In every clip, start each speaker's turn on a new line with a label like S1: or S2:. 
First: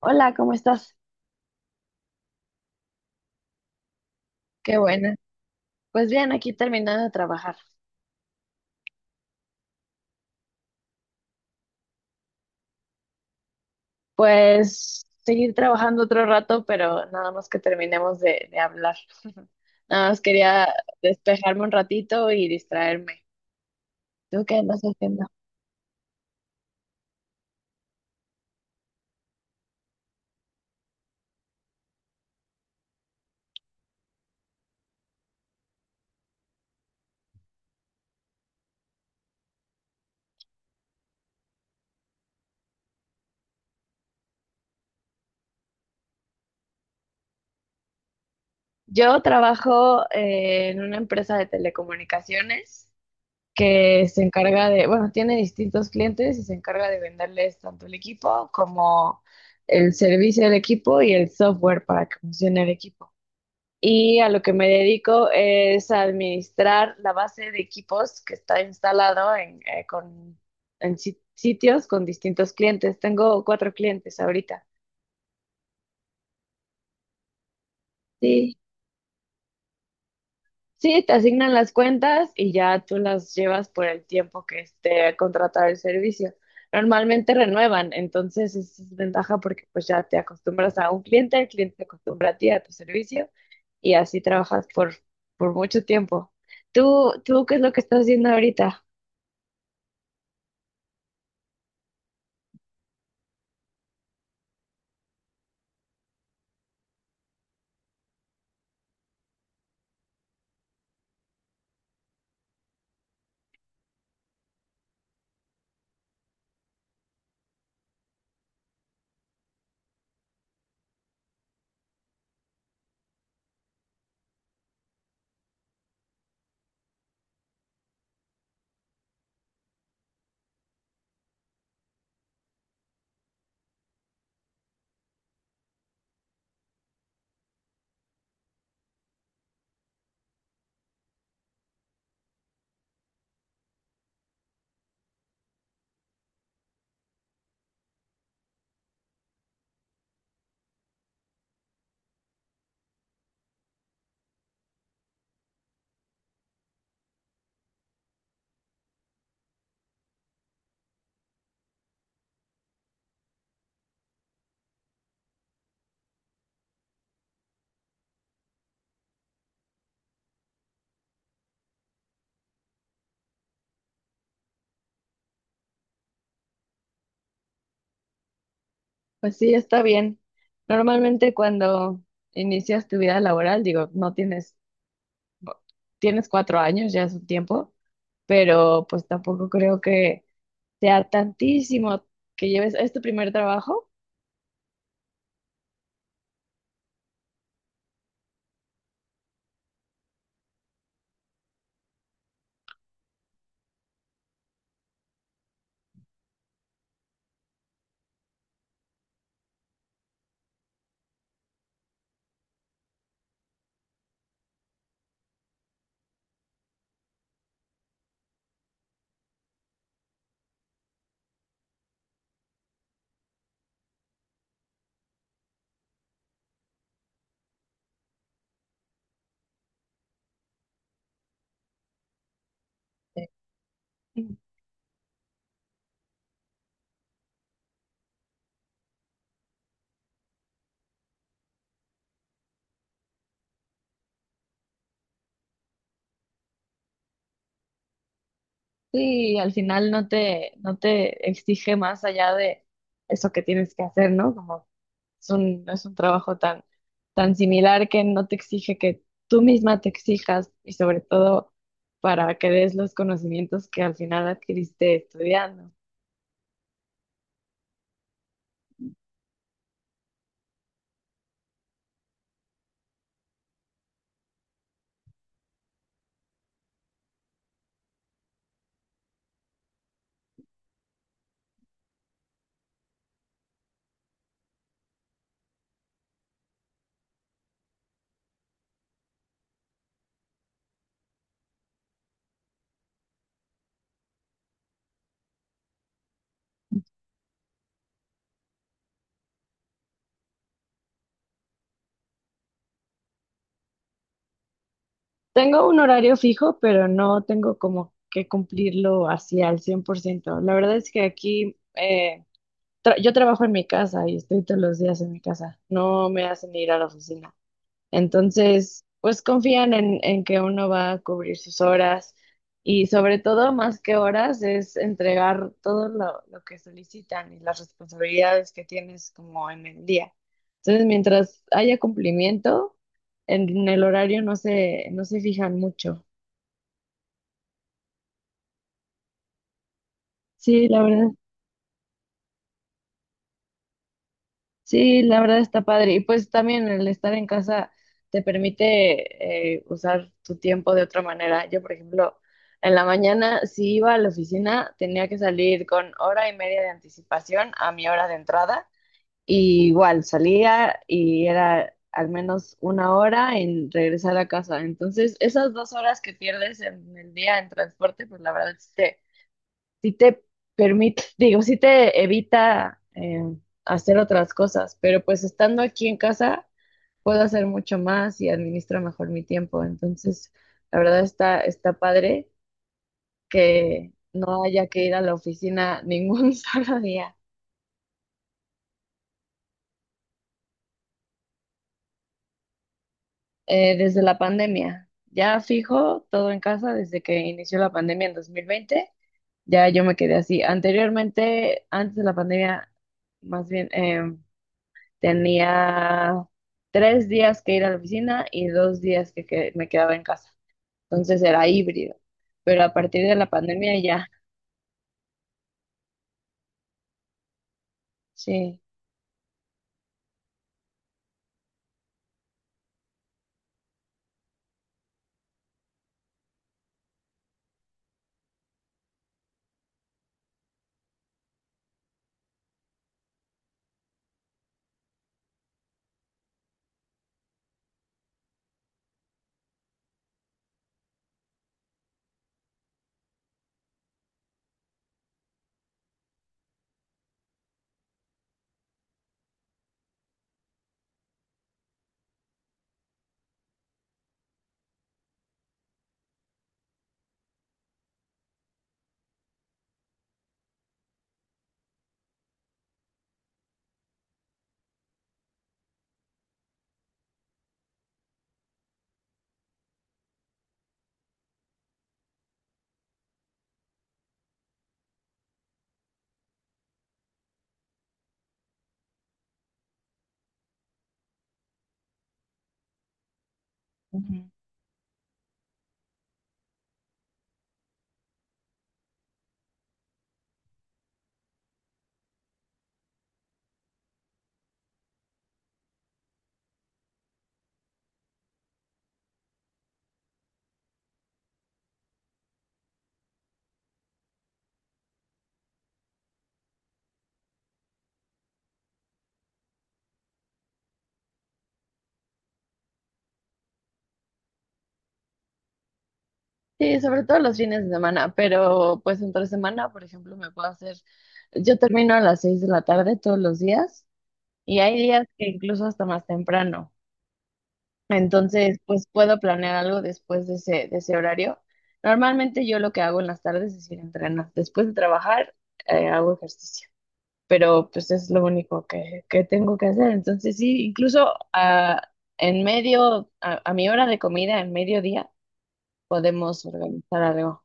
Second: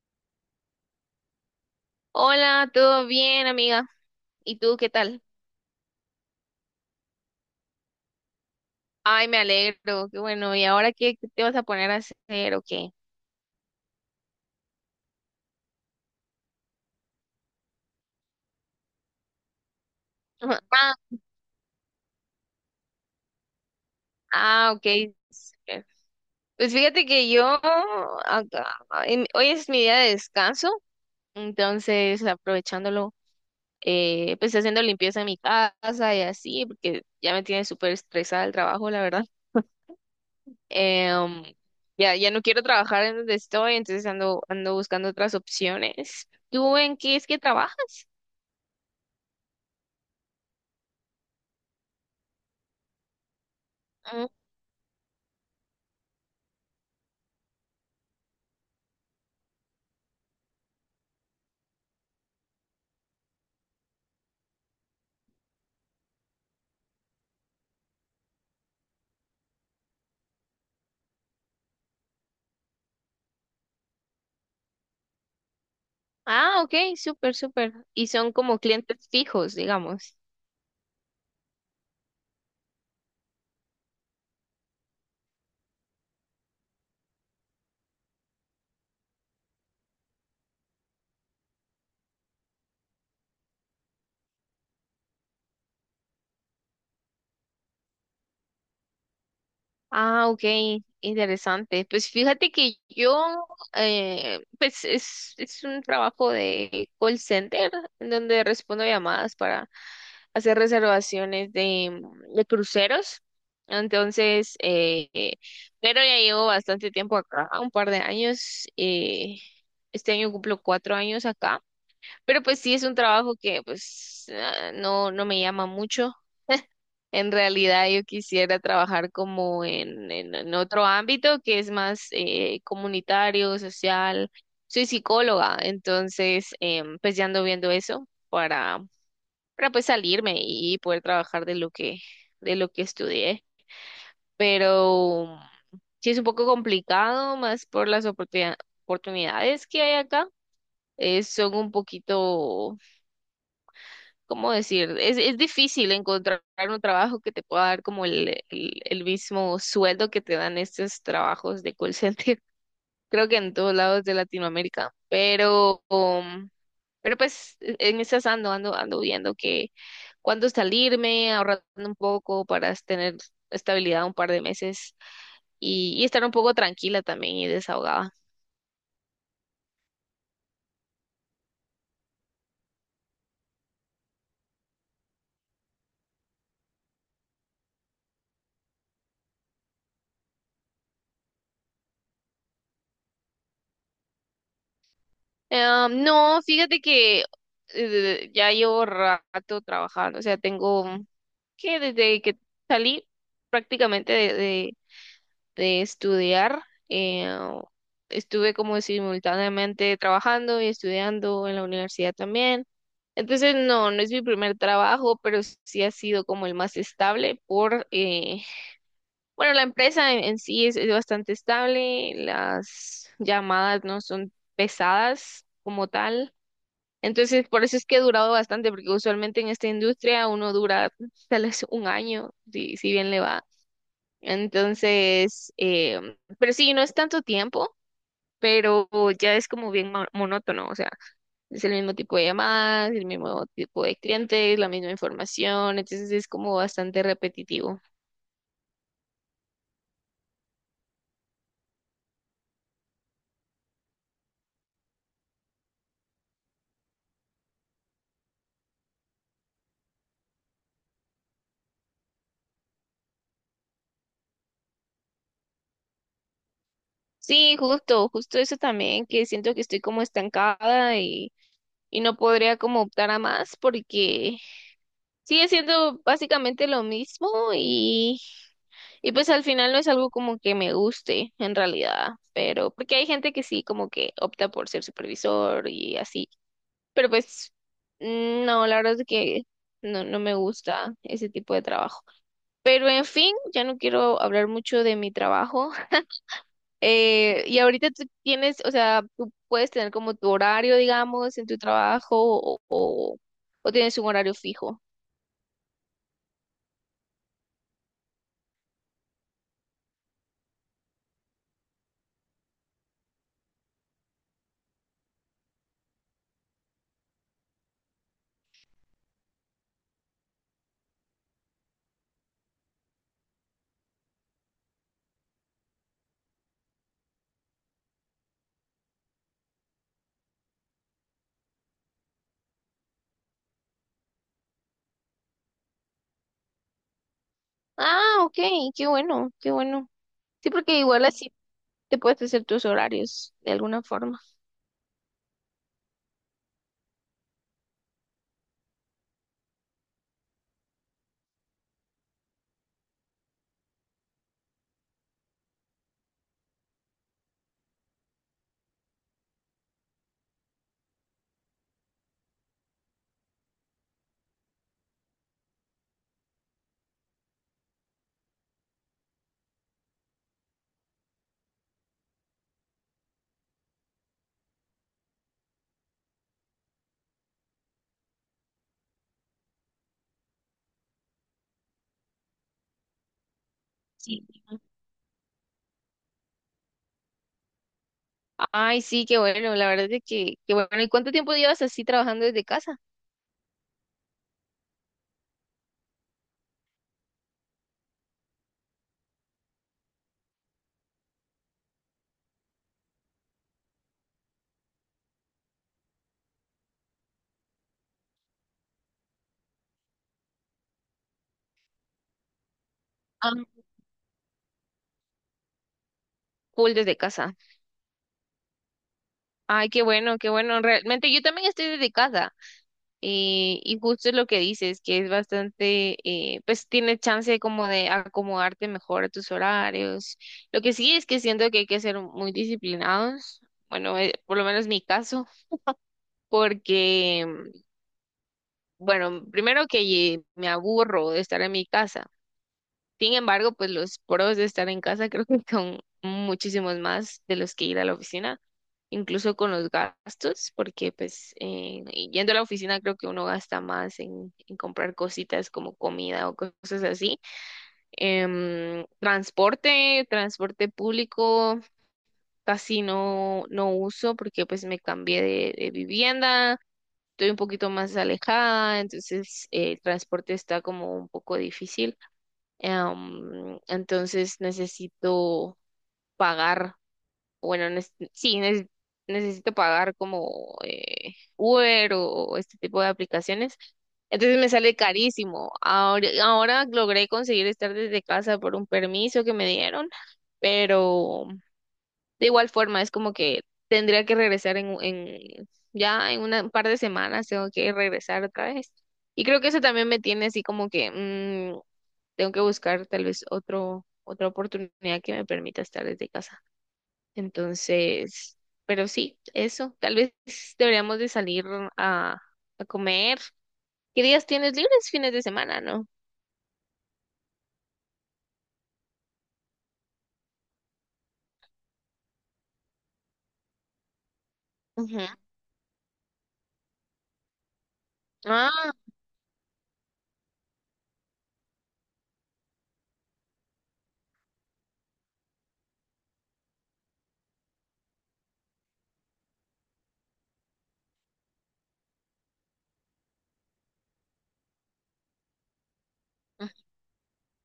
S1: Hola, ¿cómo estás?
S2: Hola, ¿todo bien, amiga? ¿Y tú
S1: Qué
S2: qué
S1: buena.
S2: tal?
S1: Pues bien, aquí terminando de trabajar.
S2: Ay, me alegro, qué bueno. ¿Y ahora qué te vas a poner a hacer o qué?
S1: Pues seguir trabajando otro rato, pero nada más que terminemos de hablar. Nada más quería
S2: Ah,
S1: despejarme un ratito y distraerme. ¿Tú qué
S2: ah,
S1: andas
S2: ok.
S1: haciendo?
S2: Súper. Pues fíjate que yo, acá- hoy es mi día de descanso, entonces aprovechándolo, pues haciendo limpieza en mi casa y así, porque ya me tiene súper estresada el trabajo, la verdad. Em, ya no quiero trabajar en donde estoy, entonces ando buscando otras opciones. ¿Tú en qué es que trabajas?
S1: Yo trabajo en una empresa de telecomunicaciones que se encarga de, bueno, tiene distintos clientes y se encarga de venderles tanto el equipo como el servicio del equipo y el software para que funcione el equipo. Y a lo que me dedico es a administrar la base de equipos que está instalado en sitios con distintos clientes. Tengo cuatro clientes ahorita.
S2: Ah, ok, súper, súper. Y son
S1: Sí,
S2: como clientes fijos, digamos.
S1: sí, te asignan las cuentas y ya tú las llevas por el tiempo que esté contratado el servicio. Normalmente renuevan, entonces esa es ventaja porque pues ya te acostumbras a un cliente, el cliente se acostumbra a ti, a tu servicio y así trabajas por mucho tiempo. ¿Tú qué es lo que estás haciendo ahorita?
S2: Ah, ok, interesante. Pues fíjate que yo, pues es un trabajo de call center en donde respondo llamadas para hacer reservaciones de cruceros. Entonces, pero ya llevo bastante tiempo acá, un par de años. Este año cumplo 4 años acá. Pero pues sí es un trabajo que pues no, no me llama mucho. En realidad yo quisiera trabajar como en otro ámbito que es más comunitario, social. Soy psicóloga, entonces pues ya ando viendo eso para pues salirme y poder trabajar de lo que estudié. Pero sí es un poco complicado más por las oportunidades que hay acá. Son un poquito ¿cómo decir? Es difícil encontrar un trabajo que te pueda dar como el mismo sueldo que te dan estos trabajos de call center. Creo que en todos lados de Latinoamérica, pero, pero pues en esas ando viendo que cuándo salirme, ahorrando un poco para tener estabilidad un par de meses y estar un poco tranquila también y desahogada.
S1: Pues sí, está bien. Normalmente cuando inicias tu vida laboral, digo, no tienes, bo- tienes 4 años, ya es un tiempo, pero pues tampoco creo que sea tantísimo que lleves, es tu primer trabajo.
S2: No, fíjate que ya llevo rato trabajando, o sea, tengo que desde que salí prácticamente de estudiar, eh, estuve como simultáneamente trabajando y estudiando en la universidad también. Entonces, no, no es mi primer trabajo, pero sí ha sido como el más estable por, bueno, la empresa en sí es bastante estable, las llamadas no son pesadas como tal. Entonces, por eso es que he durado bastante, porque usualmente en esta industria uno dura tal vez un año, si, si bien le va.
S1: Sí,
S2: Entonces, pero sí, no es tanto tiempo, pero ya es como bien monótono, o sea, es el mismo tipo de llamadas, el mismo tipo de clientes, la misma información, entonces es como bastante repetitivo.
S1: sí, al final no te exige más allá de eso que tienes que hacer, ¿no? No es un trabajo tan similar que no te exige que tú misma te exijas y sobre todo para que des los conocimientos que al final adquiriste estudiando.
S2: Sí, justo, justo eso también, que siento que estoy como estancada y no podría como optar a más porque sigue siendo básicamente lo mismo y, y pues al final no es algo como que me guste en realidad, pero porque hay gente que sí como que opta por ser supervisor y así, pero pues no, la verdad es que no, no me gusta ese tipo de trabajo. Pero en fin, ya no quiero hablar mucho de mi trabajo. Y ahorita tú tienes, o sea, tú puedes tener como tu horario, digamos, en tu trabajo o tienes un horario fijo.
S1: Tengo un horario fijo, pero no tengo como que cumplirlo así al 100%. La verdad es que aquí yo trabajo en mi casa y estoy todos los días en mi casa. No me hacen ir a la oficina. Entonces, pues confían en que uno va a cubrir sus horas y sobre todo, más que horas, es entregar todo lo que solicitan y las responsabilidades que tienes como en el día. Entonces, mientras haya cumplimiento, el horario no se fijan mucho.
S2: Ah, ok, qué bueno, qué bueno. Sí,
S1: Sí,
S2: porque
S1: la
S2: igual
S1: verdad.
S2: así te puedes hacer tus horarios de alguna forma.
S1: Sí, la verdad está padre. Y pues también el estar en casa te permite usar tu tiempo de otra manera. Yo, por ejemplo, en la mañana, si iba a la oficina, tenía que salir con hora y media de anticipación a mi hora de entrada. Y igual salía y era al menos una hora en regresar a casa. Entonces, esas 2 horas que pierdes en el día en transporte, pues la verdad sí te permite, digo, sí te evita hacer otras cosas, pero pues estando aquí en casa puedo hacer mucho más y administro mejor mi tiempo. Entonces, la verdad está padre que
S2: Sí.
S1: no haya que ir a la oficina ningún solo día.
S2: Ay, sí, qué bueno, la verdad es que, qué bueno. ¿Y cuánto tiempo llevas así trabajando desde casa?
S1: Desde la pandemia. Ya fijo todo en casa desde que inició la pandemia en 2020. Ya yo me quedé así. Anteriormente, antes de la pandemia, más bien, tenía 3 días que ir a la oficina y 2 días me quedaba en casa. Entonces era híbrido. Pero a partir de la
S2: Ah,
S1: pandemia ya,
S2: full desde casa.
S1: sí.
S2: Ay, qué bueno, qué bueno. Realmente yo también estoy desde casa. Y justo es lo que dices, que es bastante, pues tienes chance como de acomodarte mejor a tus horarios. Lo que sí es que siento que hay que ser muy disciplinados. Bueno, por lo menos mi caso, porque bueno, primero que me aburro de estar en mi casa. Sin embargo, pues los pros de estar en casa creo que son muchísimos más de los que ir a la oficina, incluso con los gastos, porque pues y yendo a la oficina creo que uno gasta más en comprar cositas como comida o cosas así. Transporte, transporte público, casi no uso porque pues me cambié de vivienda estoy un poquito más alejada, entonces el transporte está como un poco difícil. Entonces necesito pagar, bueno, sí, necesito pagar como Uber o este tipo de aplicaciones.
S1: Ujú.
S2: Entonces me sale carísimo. Ahora logré conseguir estar desde casa por un permiso que me dieron, pero de igual forma, es como que tendría que regresar en ya en un par de semanas, tengo que regresar otra vez. Y creo que eso también me tiene así como que tengo que buscar tal vez otro, otra oportunidad que me permita estar desde casa. Entonces, pero sí, eso. Tal vez deberíamos de salir a, a comer. ¿Qué días tienes libres? Fines de semana, ¿no?
S1: Sí, sobre todo los fines de semana, pero pues entre semana, por ejemplo, yo termino a las 6 de la tarde todos los días y hay
S2: Ujú.
S1: días que incluso hasta más temprano. Entonces,
S2: Ah,
S1: pues puedo planear algo después de ese horario. Normalmente yo lo que hago en las tardes es ir a entrenar. Después de trabajar, hago ejercicio. Pero pues es lo único que tengo que hacer. Entonces sí, incluso en medio, a mi hora de comida, en mediodía, podemos organizar algo.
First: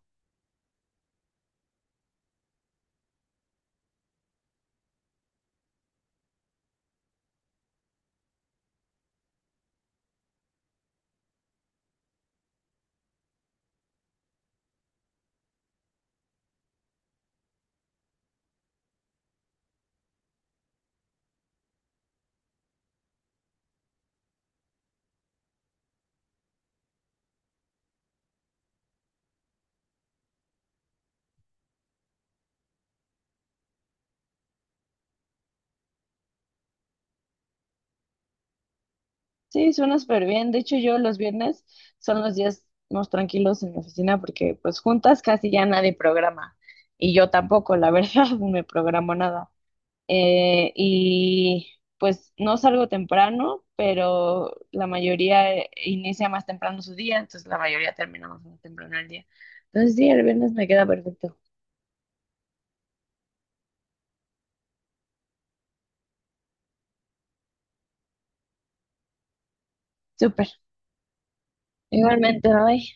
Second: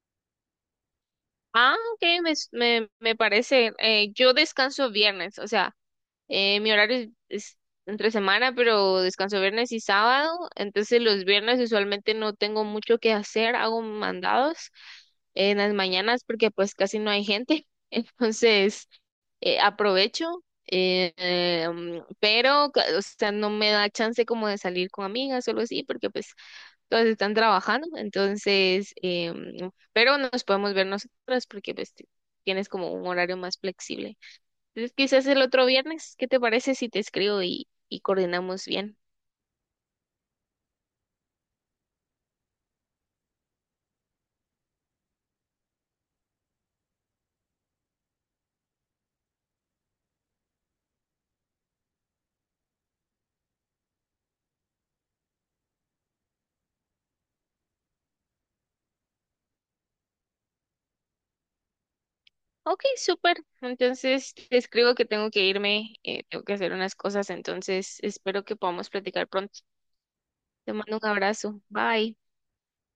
S2: ah, ok, me parece. Yo descanso viernes, o sea. Mi horario es entre semana, pero descanso viernes y sábado. Entonces los viernes usualmente no tengo mucho que hacer, hago mandados en las mañanas porque pues casi no hay gente. Entonces aprovecho, pero o sea, no me da chance como de salir con amigas o algo así porque pues todas están trabajando. Entonces, pero nos podemos ver nosotras porque pues tienes como un horario más flexible. Entonces, quizás el otro viernes, ¿qué te parece si te escribo y coordinamos bien?
S1: Sí, suena súper bien. De hecho, yo los viernes son los días más tranquilos en la oficina porque pues juntas casi ya nadie programa y yo tampoco, la verdad, no me programo nada. Y pues no salgo temprano, pero la mayoría inicia más temprano su día, entonces la mayoría terminamos más temprano el día. Entonces sí, el viernes me queda perfecto.
S2: Ok, súper. Entonces, te escribo que tengo que irme, tengo que hacer unas cosas, entonces espero que podamos platicar pronto.
S1: Súper.
S2: Te mando un abrazo. Bye.
S1: Igualmente, bye.